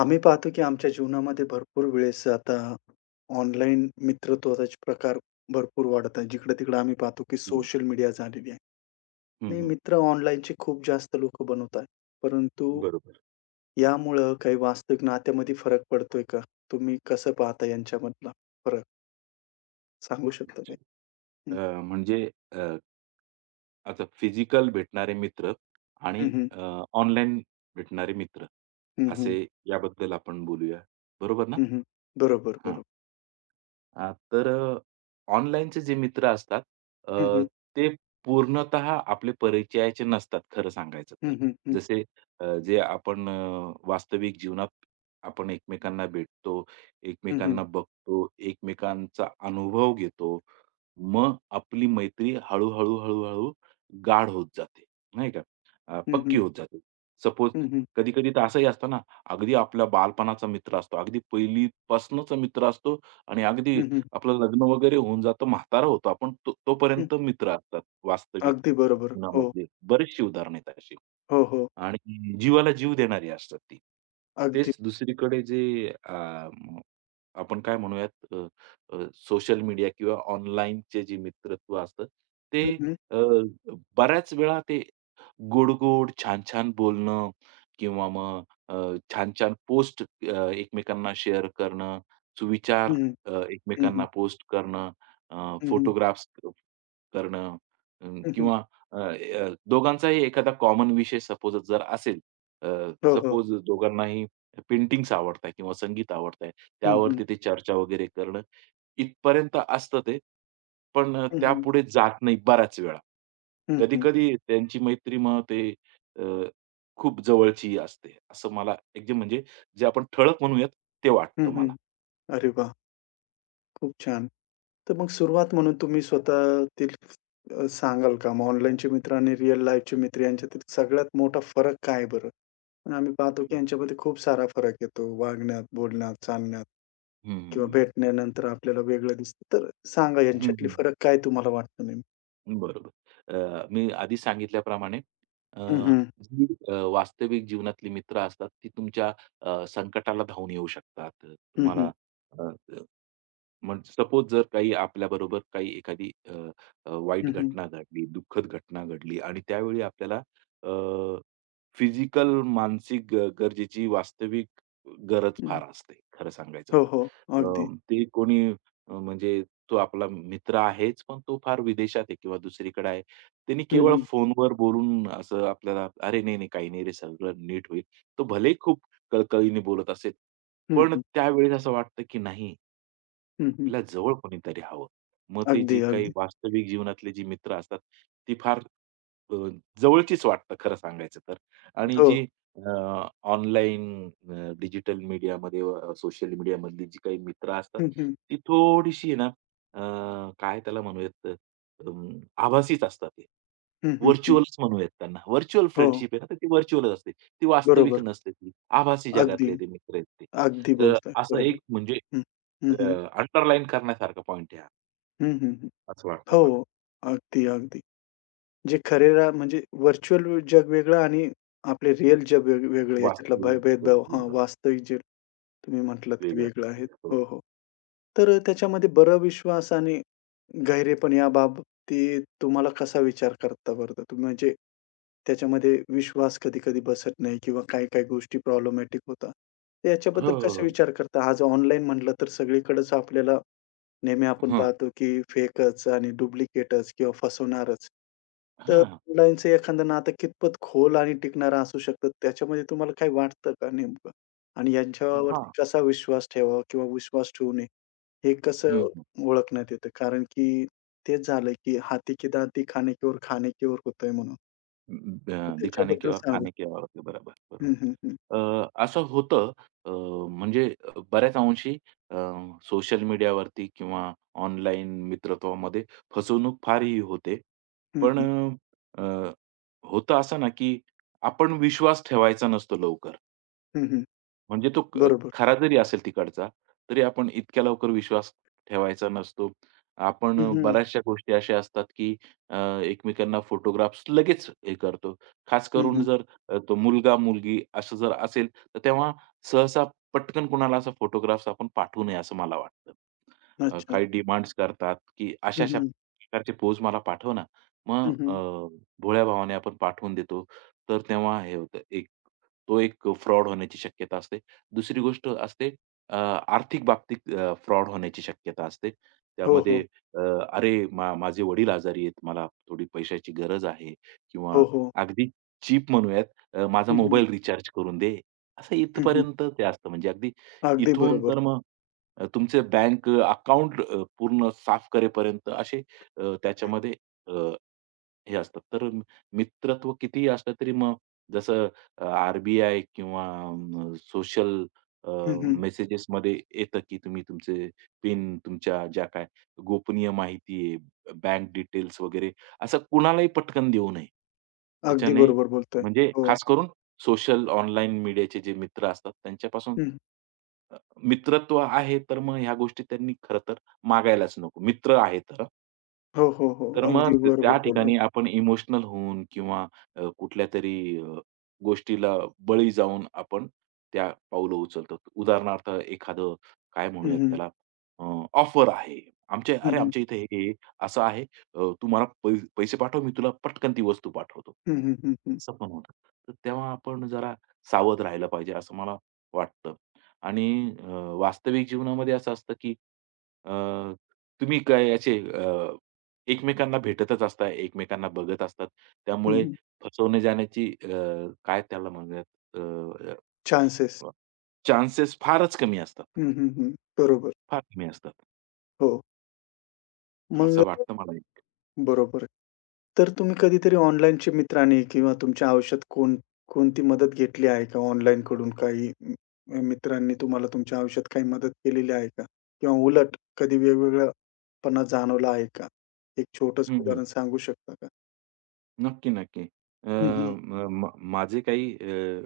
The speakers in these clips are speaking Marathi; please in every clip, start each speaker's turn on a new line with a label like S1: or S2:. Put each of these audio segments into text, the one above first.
S1: आम्ही पाहतो की आमच्या जीवनामध्ये भरपूर वेळेस आता ऑनलाईन मित्रत्वाचे प्रकार भरपूर वाढत आहे. जिकडं-तिकडं आम्ही पाहतो की
S2: हं,
S1: सोशल मीडिया झालेली आहे
S2: हं,
S1: आणि
S2: हं.
S1: मित्र ऑनलाईनचे खूप जास्त लोकं बनवत आहेत. परंतु
S2: बरोबर.
S1: यामुळं काही वास्तविक नात्यामध्ये फरक पडतोय का? तुम्ही कसं पाहता यांच्यामधला फरक? सांगू शकता
S2: अच्छा.
S1: काही?
S2: अ,
S1: हं.
S2: म्हणजे अ, आता फिजिकल भेटणारे मित्र आणि
S1: हं, हं.
S2: अ, ऑनलाईन भेटणारे मित्र,
S1: हं, हं.
S2: असे याबद्दल आपण बोलूया. बरोबर ना?
S1: हं, हं. बरोबर,
S2: हां.
S1: बरोबर.
S2: तर ऑनलाईनचे जे मित्र असतात अ,
S1: हं, हं.
S2: ते पूर्णतः आपले परिचयाचे नसतात खरं सांगायचं तर.
S1: हं, हं. हं.
S2: जसे जे आपण वास्तविक जीवनात आपण एकमेकांना भेटतो,
S1: हं, हं.
S2: एकमेकांना बघतो, एकमेकांचा अनुभव घेतो. मग आपली मैत्री हळू-हळू, हळू-हळू गाढ होत जाते, नाही का?
S1: हं,
S2: पक्की
S1: हं.
S2: होत जाते. सपोज
S1: हं, हं.
S2: कधी-कधी तर असंही असतं ना, अगदी आपला बालपणाचा मित्र असतो, अगदी पहिलीपासूनचा मित्र असतो आणि अगदी
S1: हं, हं.
S2: आपलं लग्न वगैरे होऊन जातं, म्हातारा होतो आपण, तोपर्यंत मित्र असतात वास्तविक
S1: अगदी बरोबर. हो.
S2: जीवनामधली. बरीचशी उदाहरणं आहेत अशी.
S1: हो, हो.
S2: आणि जीवाला जीव देणारी असतात ती.
S1: अगदी.
S2: तेच दुसरीकडे जे अ, आपण काय म्हणूयात अ, अ, सोशल मीडिया किंवा ऑनलाईनचे जे मित्रत्व असतं, ते
S1: हं.
S2: अ, बऱ्याच वेळा ते गोड-गोड, छान-छान बोलणं किंवा मग छान-छान पोस्ट एकमेकांना शेअर करणं, सुविचार
S1: हं, हं. हं,
S2: एकमेकांना
S1: हं.
S2: पोस्ट करणं,
S1: हं, हं.
S2: फोटोग्राफ्स करणं अ,
S1: हं, हं.
S2: किंवा अ, अ, दोघांचाही एखादा कॉमन विषय सपोज जर असेल, अ,
S1: हो, हो.
S2: सपोज दोघांनाही पेंटिंग्स आवडत आहे किंवा संगीत आवडत आहे,
S1: हं, हं.
S2: त्यावरती ते चर्चा वगैरे करणं इथपर्यंत असतं ते. पण
S1: हं, हं.
S2: त्यापुढे जात नाही बऱ्याच वेळा.
S1: हं, हं.
S2: कधी-कधी त्यांची मैत्री मग ते अ, खूप जवळची असते. असं मला एकदम म्हणजे जे आपण ठळक म्हणूयात ते
S1: हं,
S2: वाटतं
S1: हं.
S2: मला.
S1: अरे वाह! खूप छान. तर मग सुरुवात म्हणून तुम्ही स्वतःतील सांगाल का? मग ऑनलाईनचे मित्र आणि रिअल लाईफचे मित्र यांच्यातील सगळ्यात मोठा फरक काय आहे बरं? आणि आम्ही पाहतो की यांच्यामध्ये खूप सारा फरक येतो वागण्यात, बोलण्यात, चालण्यात किंवा
S2: हं,
S1: भेटल्यानंतर आपल्याला वेगळं दिसतं. तर सांगा
S2: हं, हं,
S1: यांच्यातले
S2: हं.
S1: फरक काय तुम्हाला वाटतं नेमकं?
S2: बरोबर. मी आधी सांगितल्याप्रमाणे अ,
S1: हं, हं.
S2: जी वास्तविक जीवनातली मित्र असतात, ती तुमच्या संकटाला धावून येऊ शकतात.
S1: हं, हं.
S2: तुम्हाला म्हणजे सपोज जर काही आपल्याबरोबर काही एखादी अ, अ, वाईट
S1: हं, हं.
S2: घटना घडली, दुःखद घटना घडली आणि त्यावेळी आपल्याला अ, फिजिकल, मानसिक गरजेची वास्तविक गरज
S1: हं.
S2: फार असते, खरं सांगायचं
S1: हो,
S2: तर.
S1: हो. अगदी.
S2: ते कोणी म्हणजे तो आपला मित्र आहेच, पण तो फार विदेशात आहे किंवा दुसरीकडे आहे. त्यांनी
S1: हं,
S2: केवळ
S1: हं.
S2: फोनवर बोलून असं आपल्याला, "अरे नाही, नाही, काही नाही रे, सगळं नीट होईल." तो भलेही खूप कळकळीने बोलत असेल,
S1: हं,
S2: पण
S1: हं.
S2: त्यावेळेस असं वाटतं की नाही,
S1: हं, हं.
S2: आपल्या जवळ कोणीतरी हवं. मग ते
S1: अगदी,
S2: जी काही
S1: अगदी.
S2: वास्तविक जीवनातले जी मित्र असतात, ती फार अ, जवळचीच वाटतात खरं सांगायचं तर. आणि
S1: हो.
S2: जी ऑनलाईन डिजिटल मीडियामध्ये सोशल मीडियामधली जी काही मित्र असतात,
S1: हं, हं.
S2: ती थोडीशी आहे ना काय त्याला म्हणूयात अं, आभासीच असतात ते.
S1: हं, हं, हं.
S2: व्हर्चुअलच म्हणूयात त्यांना. व्हर्चुअल
S1: हो,
S2: फ्रेंडशिप आहे ना, तर ती व्हर्चुअलच असते. ती वास्तविक
S1: बरोबर.
S2: नसते ती. आभासी
S1: अगदी,
S2: जगातले ते मित्र आहेत ते.
S1: अगदी बोलताय.
S2: असं
S1: बरोबर.
S2: एक म्हणजे
S1: हं. हं, हं.
S2: अंडरलाईन करण्यासारखा पॉइंट आहे हा,
S1: हं, हं, हं.
S2: असं वाटतं
S1: हो.
S2: मला.
S1: अगदी, अगदी. जे खरेरा म्हणजे व्हर्चुअल जग वेगळं आणि आपले रिअल जग वेगळं याच्यातला भे
S2: वास्तविक
S1: भेदभाव हां,
S2: वेगळं आहे,
S1: वास्तविक जे तुम्ही म्हटलात की
S2: वेगळं आहे.
S1: वेगळं
S2: ते.
S1: आहे.
S2: हो.
S1: हो, हो. तर त्याच्यामध्ये बरं विश्वास आणि गहिरे पण या बाबतीत तुम्हाला कसा विचार करता बरं? तुम्ही म्हणजे त्याच्यामध्ये विश्वास कधी-कधी बसत नाही किंवा काही-काही गोष्टी प्रॉब्लेमॅटिक होतात. तर
S2: हो,
S1: याच्याबद्दल
S2: हो,
S1: कसा
S2: हो.
S1: विचार करता? आज ऑनलाईन म्हटलं तर सगळीकडेच आपल्याला नेहमी आपण पाहतो की फेकच आणि डुप्लिकेटच किंवा फसवणारच. तर
S2: हां.
S1: ऑनलाईनचं एखादं नातं कितपत खोल आणि टिकणारं असू शकतं, त्याच्यामध्ये तुम्हाला काही वाटतं का नेमकं? आणि
S2: हां.
S1: यांच्यावरती कसा विश्वास ठेवावा किंवा विश्वास ठेवू नये, हे कसं
S2: हं, हं.
S1: ओळखण्यात येतं? कारण की तेच झालं की "हाथी की दाँती, खाने की ओर, खाने की ओर" होतंय म्हणून.
S2: दिखाने के
S1: त्याच्याबद्दल
S2: और
S1: सांगू
S2: खाने के और होते. बरोबर,
S1: हं,
S2: बरोबर.
S1: हं, हं.
S2: असं होतं अ, म्हणजे बऱ्याच अंशी अ, सोशल मीडियावरती किंवा ऑनलाईन मित्रत्वामध्ये फसवणूक फारही होते.
S1: हं,
S2: पण
S1: हं.
S2: अ, अ, होतं असं ना, की आपण विश्वास ठेवायचा नसतो लवकर.
S1: हं, हं.
S2: म्हणजे तो
S1: बरोबर.
S2: खरा जरी असेल तिकडचा, तरी आपण इतक्या लवकर विश्वास ठेवायचा नसतो. आपण
S1: हं, हं.
S2: बऱ्याचशा गोष्टी अशा असतात, की अ, एकमेकांना फोटोग्राफ्स लगेच हे करतो. खास
S1: हं,
S2: करून
S1: हं.
S2: जर तो मुलगा-मुलगी असं जर असेल, तर तेव्हा सहसा पटकन कुणाला असा फोटोग्राफ्स आपण पाठवू नये असं मला वाटतं.
S1: अच्छा.
S2: काही डिमांड्स करतात, की
S1: हं,
S2: अशा-अशा
S1: हं.
S2: प्रकारचे पोज मला पाठव ना. मग
S1: हं, हं.
S2: भोळ्या भावाने आपण पाठवून देतो. तर तेव्हा हे होतं एक तो एक फ्रॉड होण्याची शक्यता असते. दुसरी गोष्ट असते आर्थिक बाबतीत फ्रॉड होण्याची शक्यता असते.
S1: हो,
S2: त्यामध्ये
S1: हो.
S2: अ, "अरे माझे वडील आजारी आहेत. मला थोडी पैशाची गरज आहे" किंवा
S1: हो, हो.
S2: अगदी चीप म्हणूयात, माझा
S1: हं, हं.
S2: मोबाईल रिचार्ज करून दे." असं
S1: हं, हं.
S2: इथपर्यंत ते असतं. म्हणजे अगदी
S1: अगदी
S2: इथून
S1: बरोबर.
S2: तर मग तुमचे बँक अकाउंट पूर्ण साफ करेपर्यंत असे त्याच्यामध्ये अ, हे असतात. तर मित्रत्व कितीही असलं तरी मग जसं अ, आर किंवा सोशल
S1: हं, हं.
S2: मेसेजेसमध्ये येतं, की तुम्ही तुमचे पिन, तुमच्या ज्या काय गोपनीय माहिती आहे, बँक डिटेल्स वगैरे असं कुणालाही पटकन देऊ नये.
S1: अगदी
S2: त्याच्याने
S1: बरोबर बोलताय.
S2: म्हणजे
S1: हो.
S2: खास करून सोशल ऑनलाईन मीडियाचे जे मित्र असतात त्यांच्यापासून
S1: हं.
S2: अ, मित्रत्व आहे तर मग ह्या गोष्टी त्यांनी खरं तर मागायलाच नको. मित्र आहे तर.
S1: हो, हो, हो.
S2: तर मग
S1: अगदी बरोबर
S2: त्या
S1: बोललात.
S2: ठिकाणी आपण इमोशनल होऊन किंवा कुठल्या तरी अ, गोष्टीला बळी जाऊन आपण त्या पाऊलं उचलतो. उदाहरणार्थ एखादं काय
S1: हं,
S2: म्हणूयात
S1: हं.
S2: त्याला अ, ऑफर आहे. आमच्या
S1: हं,
S2: "अरे,
S1: हं.
S2: आमच्या इथे हे, हे असं आहे. तू मला पैसे पाठव, मी तुला पटकन ती वस्तू पाठवतो."
S1: हं, हं, हं, हं.
S2: असं पण होतं. तर तेव्हा आपण जरा सावध राहिलं पाहिजे असं मला वाटतं. आणि अ, वास्तविक जीवनामध्ये असं असतं, की अ, तुम्ही काय याचे एकमेकांना भेटतच असता, एकमेकांना बघत असतात.
S1: हं,
S2: त्यामुळे
S1: हं.
S2: फसवणे जाण्याची काय त्याला म्हणूयात अ,
S1: चान्सेस.
S2: अ, चान्सेस फारच कमी असतात.
S1: हं, हं, हं. बरोबर.
S2: फार कमी असतात.
S1: हो. मग
S2: असं वाटतं मला एक.
S1: बरोबर आहे. तर तुम्ही कधीतरी ऑनलाईनच्या मित्राने किंवा तुमच्या आयुष्यात कोणती मदत घेतली आहे का ऑनलाईनकडून काही मित्रांनी तुम्हाला तुमच्या आयुष्यात काही मदत केलेली आहे का? किंवा उलट कधी वेगवेगळापणा जाणवला आहे का? एक छोटंसं
S2: हं, हं.
S1: उदाहरण सांगू शकता का?
S2: नक्की, नक्की. अ,
S1: हं, हं.
S2: म म माझे काही अ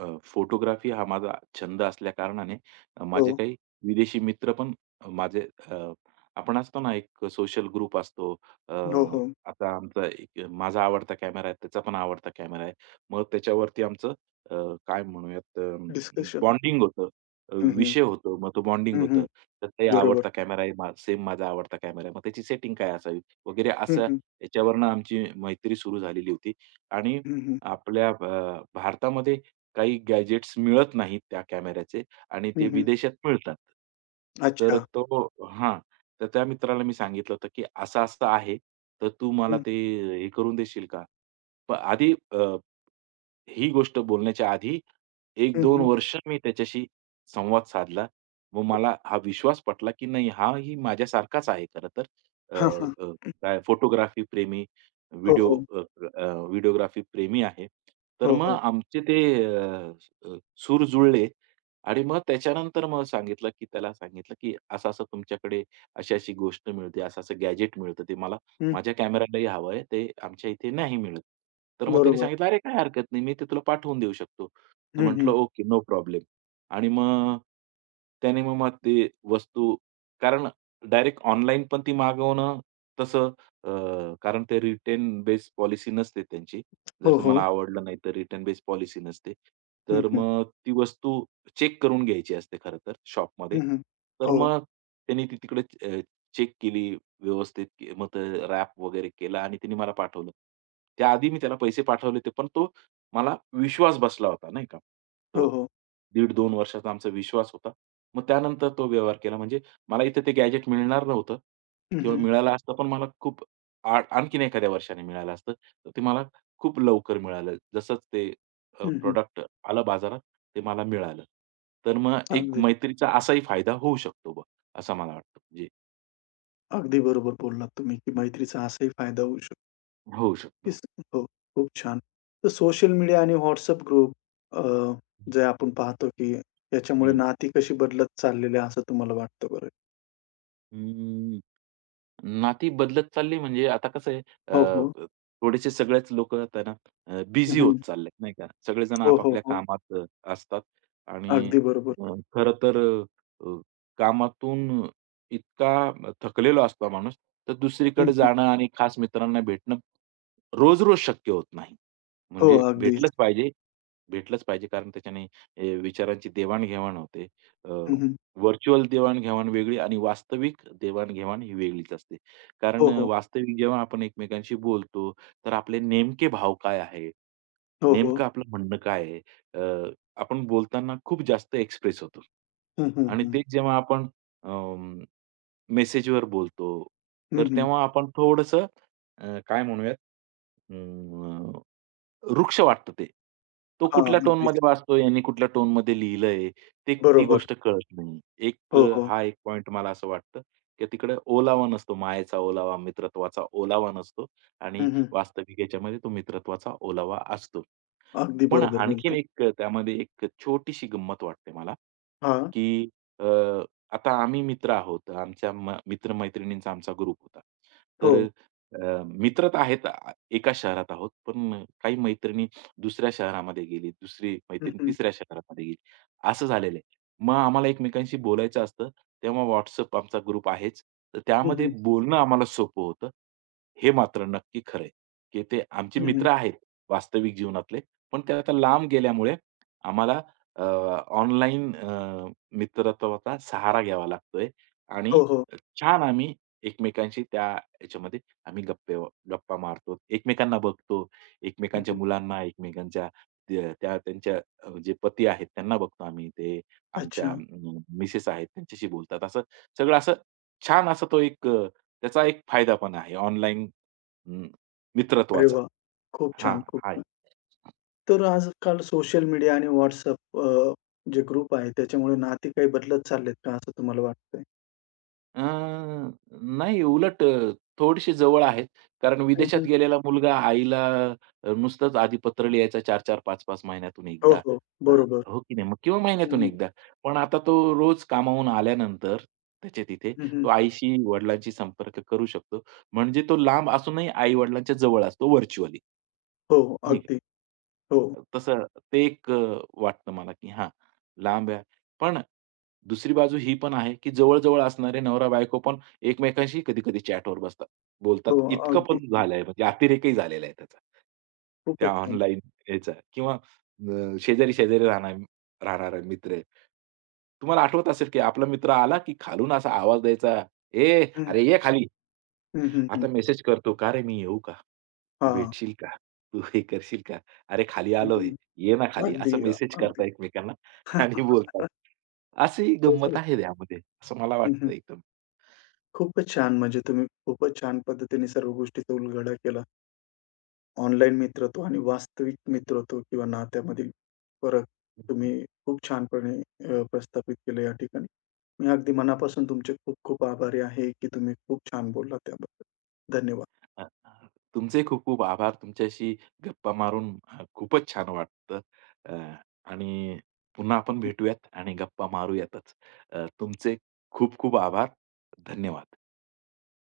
S2: अ, फोटोग्राफी हा माझा छंद असल्याकारणाने माझे
S1: हो.
S2: काही विदेशी मित्र पण माझे अ, आपण असतो ना, एक सोशल ग्रुप असतो. अ,
S1: हो, हो.
S2: आता आमचा एक माझा आवडता कॅमेरा आहे, त्याचा पण आवडता कॅमेरा आहे. मग त्याच्यावरती आमचं अ, काय म्हणूयात
S1: डिस्कशन.
S2: बॉन्डिंग होतं.
S1: हं, हं.
S2: विषय होतो. मग तो बॉन्डिंग
S1: हं, हं.
S2: होतं. त्याचाही
S1: बरोबर.
S2: आवडता कॅमेरा आहे, सेम माझा आवडता कॅमेरा आहे. मग त्याची सेटिंग काय असावी वगैरे
S1: हं,
S2: असं
S1: हं.
S2: याच्यावरनं आमची मैत्री सुरू झालेली होती. आणि
S1: हं, हं.
S2: आपल्या भारतामध्ये काही गॅजेट्स मिळत नाहीत त्या कॅमेऱ्याचे आणि
S1: हं,
S2: ते
S1: हं.
S2: विदेशात मिळतात. तर
S1: अच्छा.
S2: तो हां. तर त्या मित्राला मी सांगितलं होतं, की असं-असं आहे. तर तू मला
S1: हं,
S2: ते हे करून देशील का? पण आधी ही गोष्ट बोलण्याच्या आधी एक
S1: हं,
S2: दोन
S1: हं.
S2: वर्ष मी त्याच्याशी संवाद साधला. मग मला हा विश्वास पटला, की नाही हाही माझ्यासारखाच आहे खरं तर. अ,
S1: हां, हां.
S2: अ, काय फोटोग्राफी प्रेमी
S1: हो,
S2: व्हिडिओ
S1: हो.
S2: अ, अ, व्हिडिओग्राफी प्रेमी आहे. तर
S1: हो,
S2: मग
S1: हो.
S2: आमचे ते अ, अ, सूर जुळले आणि मग त्याच्यानंतर मग सांगितलं, की त्याला सांगितलं, की असं-असं तुमच्याकडे अशी-अशी गोष्ट मिळते, असं-असं गॅजेट मिळतं. ते मला
S1: हं.
S2: माझ्या कॅमेरालाही हवं आहे. ते आमच्या इथे नाही मिळत. तर मग त्याने
S1: बरोबर.
S2: सांगितलं, "अरे, काही हरकत नाही. मी ते तुला पाठवून देऊ शकतो." तर
S1: हं,
S2: म्हटलं,
S1: हं.
S2: "Okay, no problem." आणि मग त्याने मग मग ते वस्तू कारण डायरेक्ट ऑनलाईन पण ती मागवणं तसं कारण ते रिटर्न बेस पॉलिसी नसते त्यांची. जर
S1: हो,
S2: तुम्हाला
S1: हो.
S2: आवडलं नाही तर रिटर्न बेस पॉलिसी नसते.
S1: हं,
S2: तर
S1: हं.
S2: मग ती वस्तू चेक करून घ्यायची असते खरं तर
S1: हं,
S2: शॉपमध्ये.
S1: हं.
S2: तर
S1: हो.
S2: मग त्यांनी ती तिकडे अ, चेक केली व्यवस्थित मग ते रॅप वगैरे केला आणि त्यांनी मला पाठवलं. त्याआधी मी त्याला पैसे पाठवले होते, पण तो मला विश्वास बसला होता नाही का. तो
S1: हो, हो.
S2: 1.5-2 वर्षाचा आमचा विश्वास होता. मग त्यानंतर तो व्यवहार केला. म्हणजे मला इथे ते गॅजेट मिळणार नव्हतं
S1: हं,
S2: किंवा
S1: हं.
S2: मिळालं असतं, पण मला खूप आणखीन एखाद्या वर्षाने मिळालं असतं, तर ते मला खूप लवकर मिळालं. जसंच ते
S1: हं, हं.
S2: प्रॉडक्ट आलं बाजारात, ते मला मिळालं. तर मग एक
S1: अगदी,
S2: मैत्रीचा असाही फायदा होऊ शकतो बा, असं मला वाटतं. म्हणजे
S1: अगदी बरोबर बोललात तुम्ही, की मैत्रीचा असाही फायदा होऊ शकतो,
S2: होऊ
S1: की
S2: शकतो.
S1: स- हो, खूप छान. तर सोशल मीडिया आणि WhatsApp ग्रुप अ, जे आपण पाहतो, की याच्यामुळे
S2: हं.
S1: नाती कशी बदलत चाललेली आहे असं तुम्हाला वाटतं बरं?
S2: नाती बदलत चालली म्हणजे आता कसं आहे अ,
S1: हो, हो.
S2: अ, थोडेसे सगळेच लोकं आता
S1: हं,
S2: बिझी होत
S1: हं.
S2: चाललेत नाही का. सगळेजण
S1: हो, हो,
S2: आपापल्या
S1: हो.
S2: कामात असतात आणि
S1: अगदी बरोबर.
S2: अ, तर अ, कामातून इतका थकलेला असतो माणूस, तर
S1: हं,
S2: दुसरीकडे
S1: हं.
S2: जाणं आणि खास मित्रांना भेटणं रोज-रोज शक्य होत नाही.
S1: हो,
S2: म्हणजे
S1: अगदीच.
S2: भेटलंच पाहिजे कारण त्याच्याने विचारांची देवाण-घेवाण होते. अ,
S1: हं, हं.
S2: व्हर्चुअल देवाण-घेवाण वेगळी आणि वास्तविक देवाण-घेवाण ही वेगळीच असते. कारण
S1: हो, हो.
S2: वास्तविक जेव्हा आपण एकमेकांशी बोलतो, तर आपले नेमके भाव काय आहे?
S1: हो, हो.
S2: नेमकं आपलं म्हणणं काय आहे? अ, आपण बोलताना खूप जास्त एक्सप्रेस होतो.
S1: हं, हं,
S2: आणि
S1: हं.
S2: तेच जेव्हा आपण अं, मेसेजवर बोलतो,
S1: हं,
S2: तर
S1: हं.
S2: तेव्हा आपण थोडंसं काय म्हणूयात? वृक्ष वाटतं ते. तो
S1: हां,
S2: कुठल्या टोनमध्ये
S1: अगदीच.
S2: वाचतोय यांनी कुठल्या टोनमध्ये लिहिलंय, ते ती
S1: बरोबर.
S2: गोष्ट कळत नाही.
S1: हो, हो.
S2: हा एक पॉइंट मला असं वाटतं, की तिकडे ओलावा नसतो. मायेचा ओलावा, मित्रत्वाचा ओलावा नसतो आणि
S1: हं, हं.
S2: वास्तविक याच्यामध्ये तो मित्रत्वाचा ओलावा असतो.
S1: अगदी
S2: पण
S1: बरोबर
S2: आणखीन
S1: बोलताय.
S2: एक त्यामध्ये एक छोटीशी गंमत वाटते मला,
S1: हां.
S2: की अ, आता आम्ही मित्र आहोत. आमच्या म मित्र आमचा ग्रुप होता. तर
S1: हो.
S2: मित्र तर आहेत. एकाच शहरात आहोत. पण काही मैत्रिणी दुसऱ्या शहरामध्ये गेली, दुसरी
S1: हं,
S2: मैत्रीण
S1: हं.
S2: तिसऱ्या शहरामध्ये गेली, असं झालेलं आहे. मग आम्हाला एकमेकांशी बोलायचं असतं. तेव्हा WhatsApp आमचा ग्रुप आहेच. तर
S1: हं,
S2: त्यामध्ये
S1: हं.
S2: बोलणं आम्हाला सोपं होतं. हे मात्र नक्की खरं की ते आमचे
S1: हं, हं.
S2: मित्र आहेत वास्तविक जीवनातले. पण ते आता लांब गेल्यामुळे आम्हाला ऑनलाईन मित्रत्वाचा सहारा घ्यावा लागतोय आणि
S1: हो, हो.
S2: छान आम्ही एकमेकांशी त्या ह्याच्यामध्ये आम्ही गप्पा मारतो. एकमेकांना बघतो.
S1: हं,
S2: एकमेकांच्या
S1: हं.
S2: मुलांना, एकमेकांच्या त्या त्या त्यांच्या जे पती आहेत त्यांना बघतो आम्ही. ते
S1: अच्छा.
S2: आमच्या मिसेस आहेत त्यांच्याशी बोलतात. असं सगळं असं छान असा तो एक त्याचा एक फायदा पण आहे ऑनलाईन
S1: अरे
S2: मित्रत्वाचा.
S1: वाह! खूप
S2: हां,
S1: छान, खूप
S2: आहे.
S1: छान. तर आजकाल सोशल मीडिया आणि WhatsApp अ, जे ग्रुप आहे त्याच्यामुळे नाती काही बदलत चाललेत का असं तुम्हाला वाटतंय?
S2: अ, नाही उलट थोडीशी जवळ आहेत. कारण
S1: हं,
S2: विदेशात
S1: हं.
S2: गेलेला मुलगा आईला नुसतंच आधीपत्र लिहायचा चार चार पाच 5 महिन्यातून
S1: हो,
S2: एकदा.
S1: हो.
S2: अ,
S1: बरोबर.
S2: हो की नाही? मग किंवा
S1: हं,
S2: महिन्यातून
S1: हं.
S2: एकदा. पण आता तो रोज कामावून आल्यानंतर त्याच्या तिथे
S1: हं, हं.
S2: तो आईशी, वडिलांशी संपर्क करू शकतो. म्हणजे तो लांब असूनही आई-वडिलांच्या जवळ असतो व्हर्चुअली.
S1: हो,
S2: नाही.
S1: अगदी. हो,
S2: का? तसं ते एक वाटतं मला, की हां, लांब आहे. पण दुसरी बाजू ही पण आहे, की जवळ-जवळ असणारे नवरा-बायको पण एकमेकांशी कधी-कधी चॅटवर बसतात, बोलतात.
S1: हो.
S2: इतकं
S1: अगदी.
S2: पण झालंय म्हणजे अतिरेकही झालेला आहे त्याचा. त्या
S1: खूपच छान.
S2: ऑनलाईन याचा किंवा शेजारी-शेजारी राहणारा मित्र आहे. तुम्हाला आठवत असेल, की आपला मित्र आला, की खालून असा आवाज द्यायचा, "ए,
S1: हं.
S2: अरे ये खाली."
S1: हं, हं, हं.
S2: आता मेसेज करतो, "का रे मी येऊ का? तू
S1: हां.
S2: भेटशील का? तू हे करशील का? अरे खाली
S1: हं, हं.
S2: आलोय, ये ना खाली."
S1: अगदी,
S2: असं मेसेज
S1: अगदी.
S2: करता एकमेकांना आणि बोलतात. अशी
S1: खूपच
S2: गंमत आहे
S1: छान.
S2: त्यामध्ये, असं मला
S1: हं, हं.
S2: वाटतं एकदम.
S1: खूपच छान. म्हणजे तुम्ही खूपच छान पद्धतीने सर्व गोष्टीचा उलगडा केला. ऑनलाईन मित्रत्व आणि वास्तविक मित्रत्व किंवा नात्यामधील फरक
S2: हं, हं.
S1: तुम्ही खूप छानपणे प्रस्थापित केलं या ठिकाणी. मी अगदी मनापासून तुमचे खूप खूप आभारी आहे, की तुम्ही खूप छान बोललात त्याबद्दल. धन्यवाद.
S2: अ, अ, तुमचे खूप खूप आभार. तुमच्याशी गप्पा मारून खूपच छान वाटतं अ, आणि पुन्हा
S1: हं,
S2: आपण
S1: हं.
S2: भेटूयात आणि गप्पा मारूयातच. तुमचे खूप खूप आभार. धन्यवाद.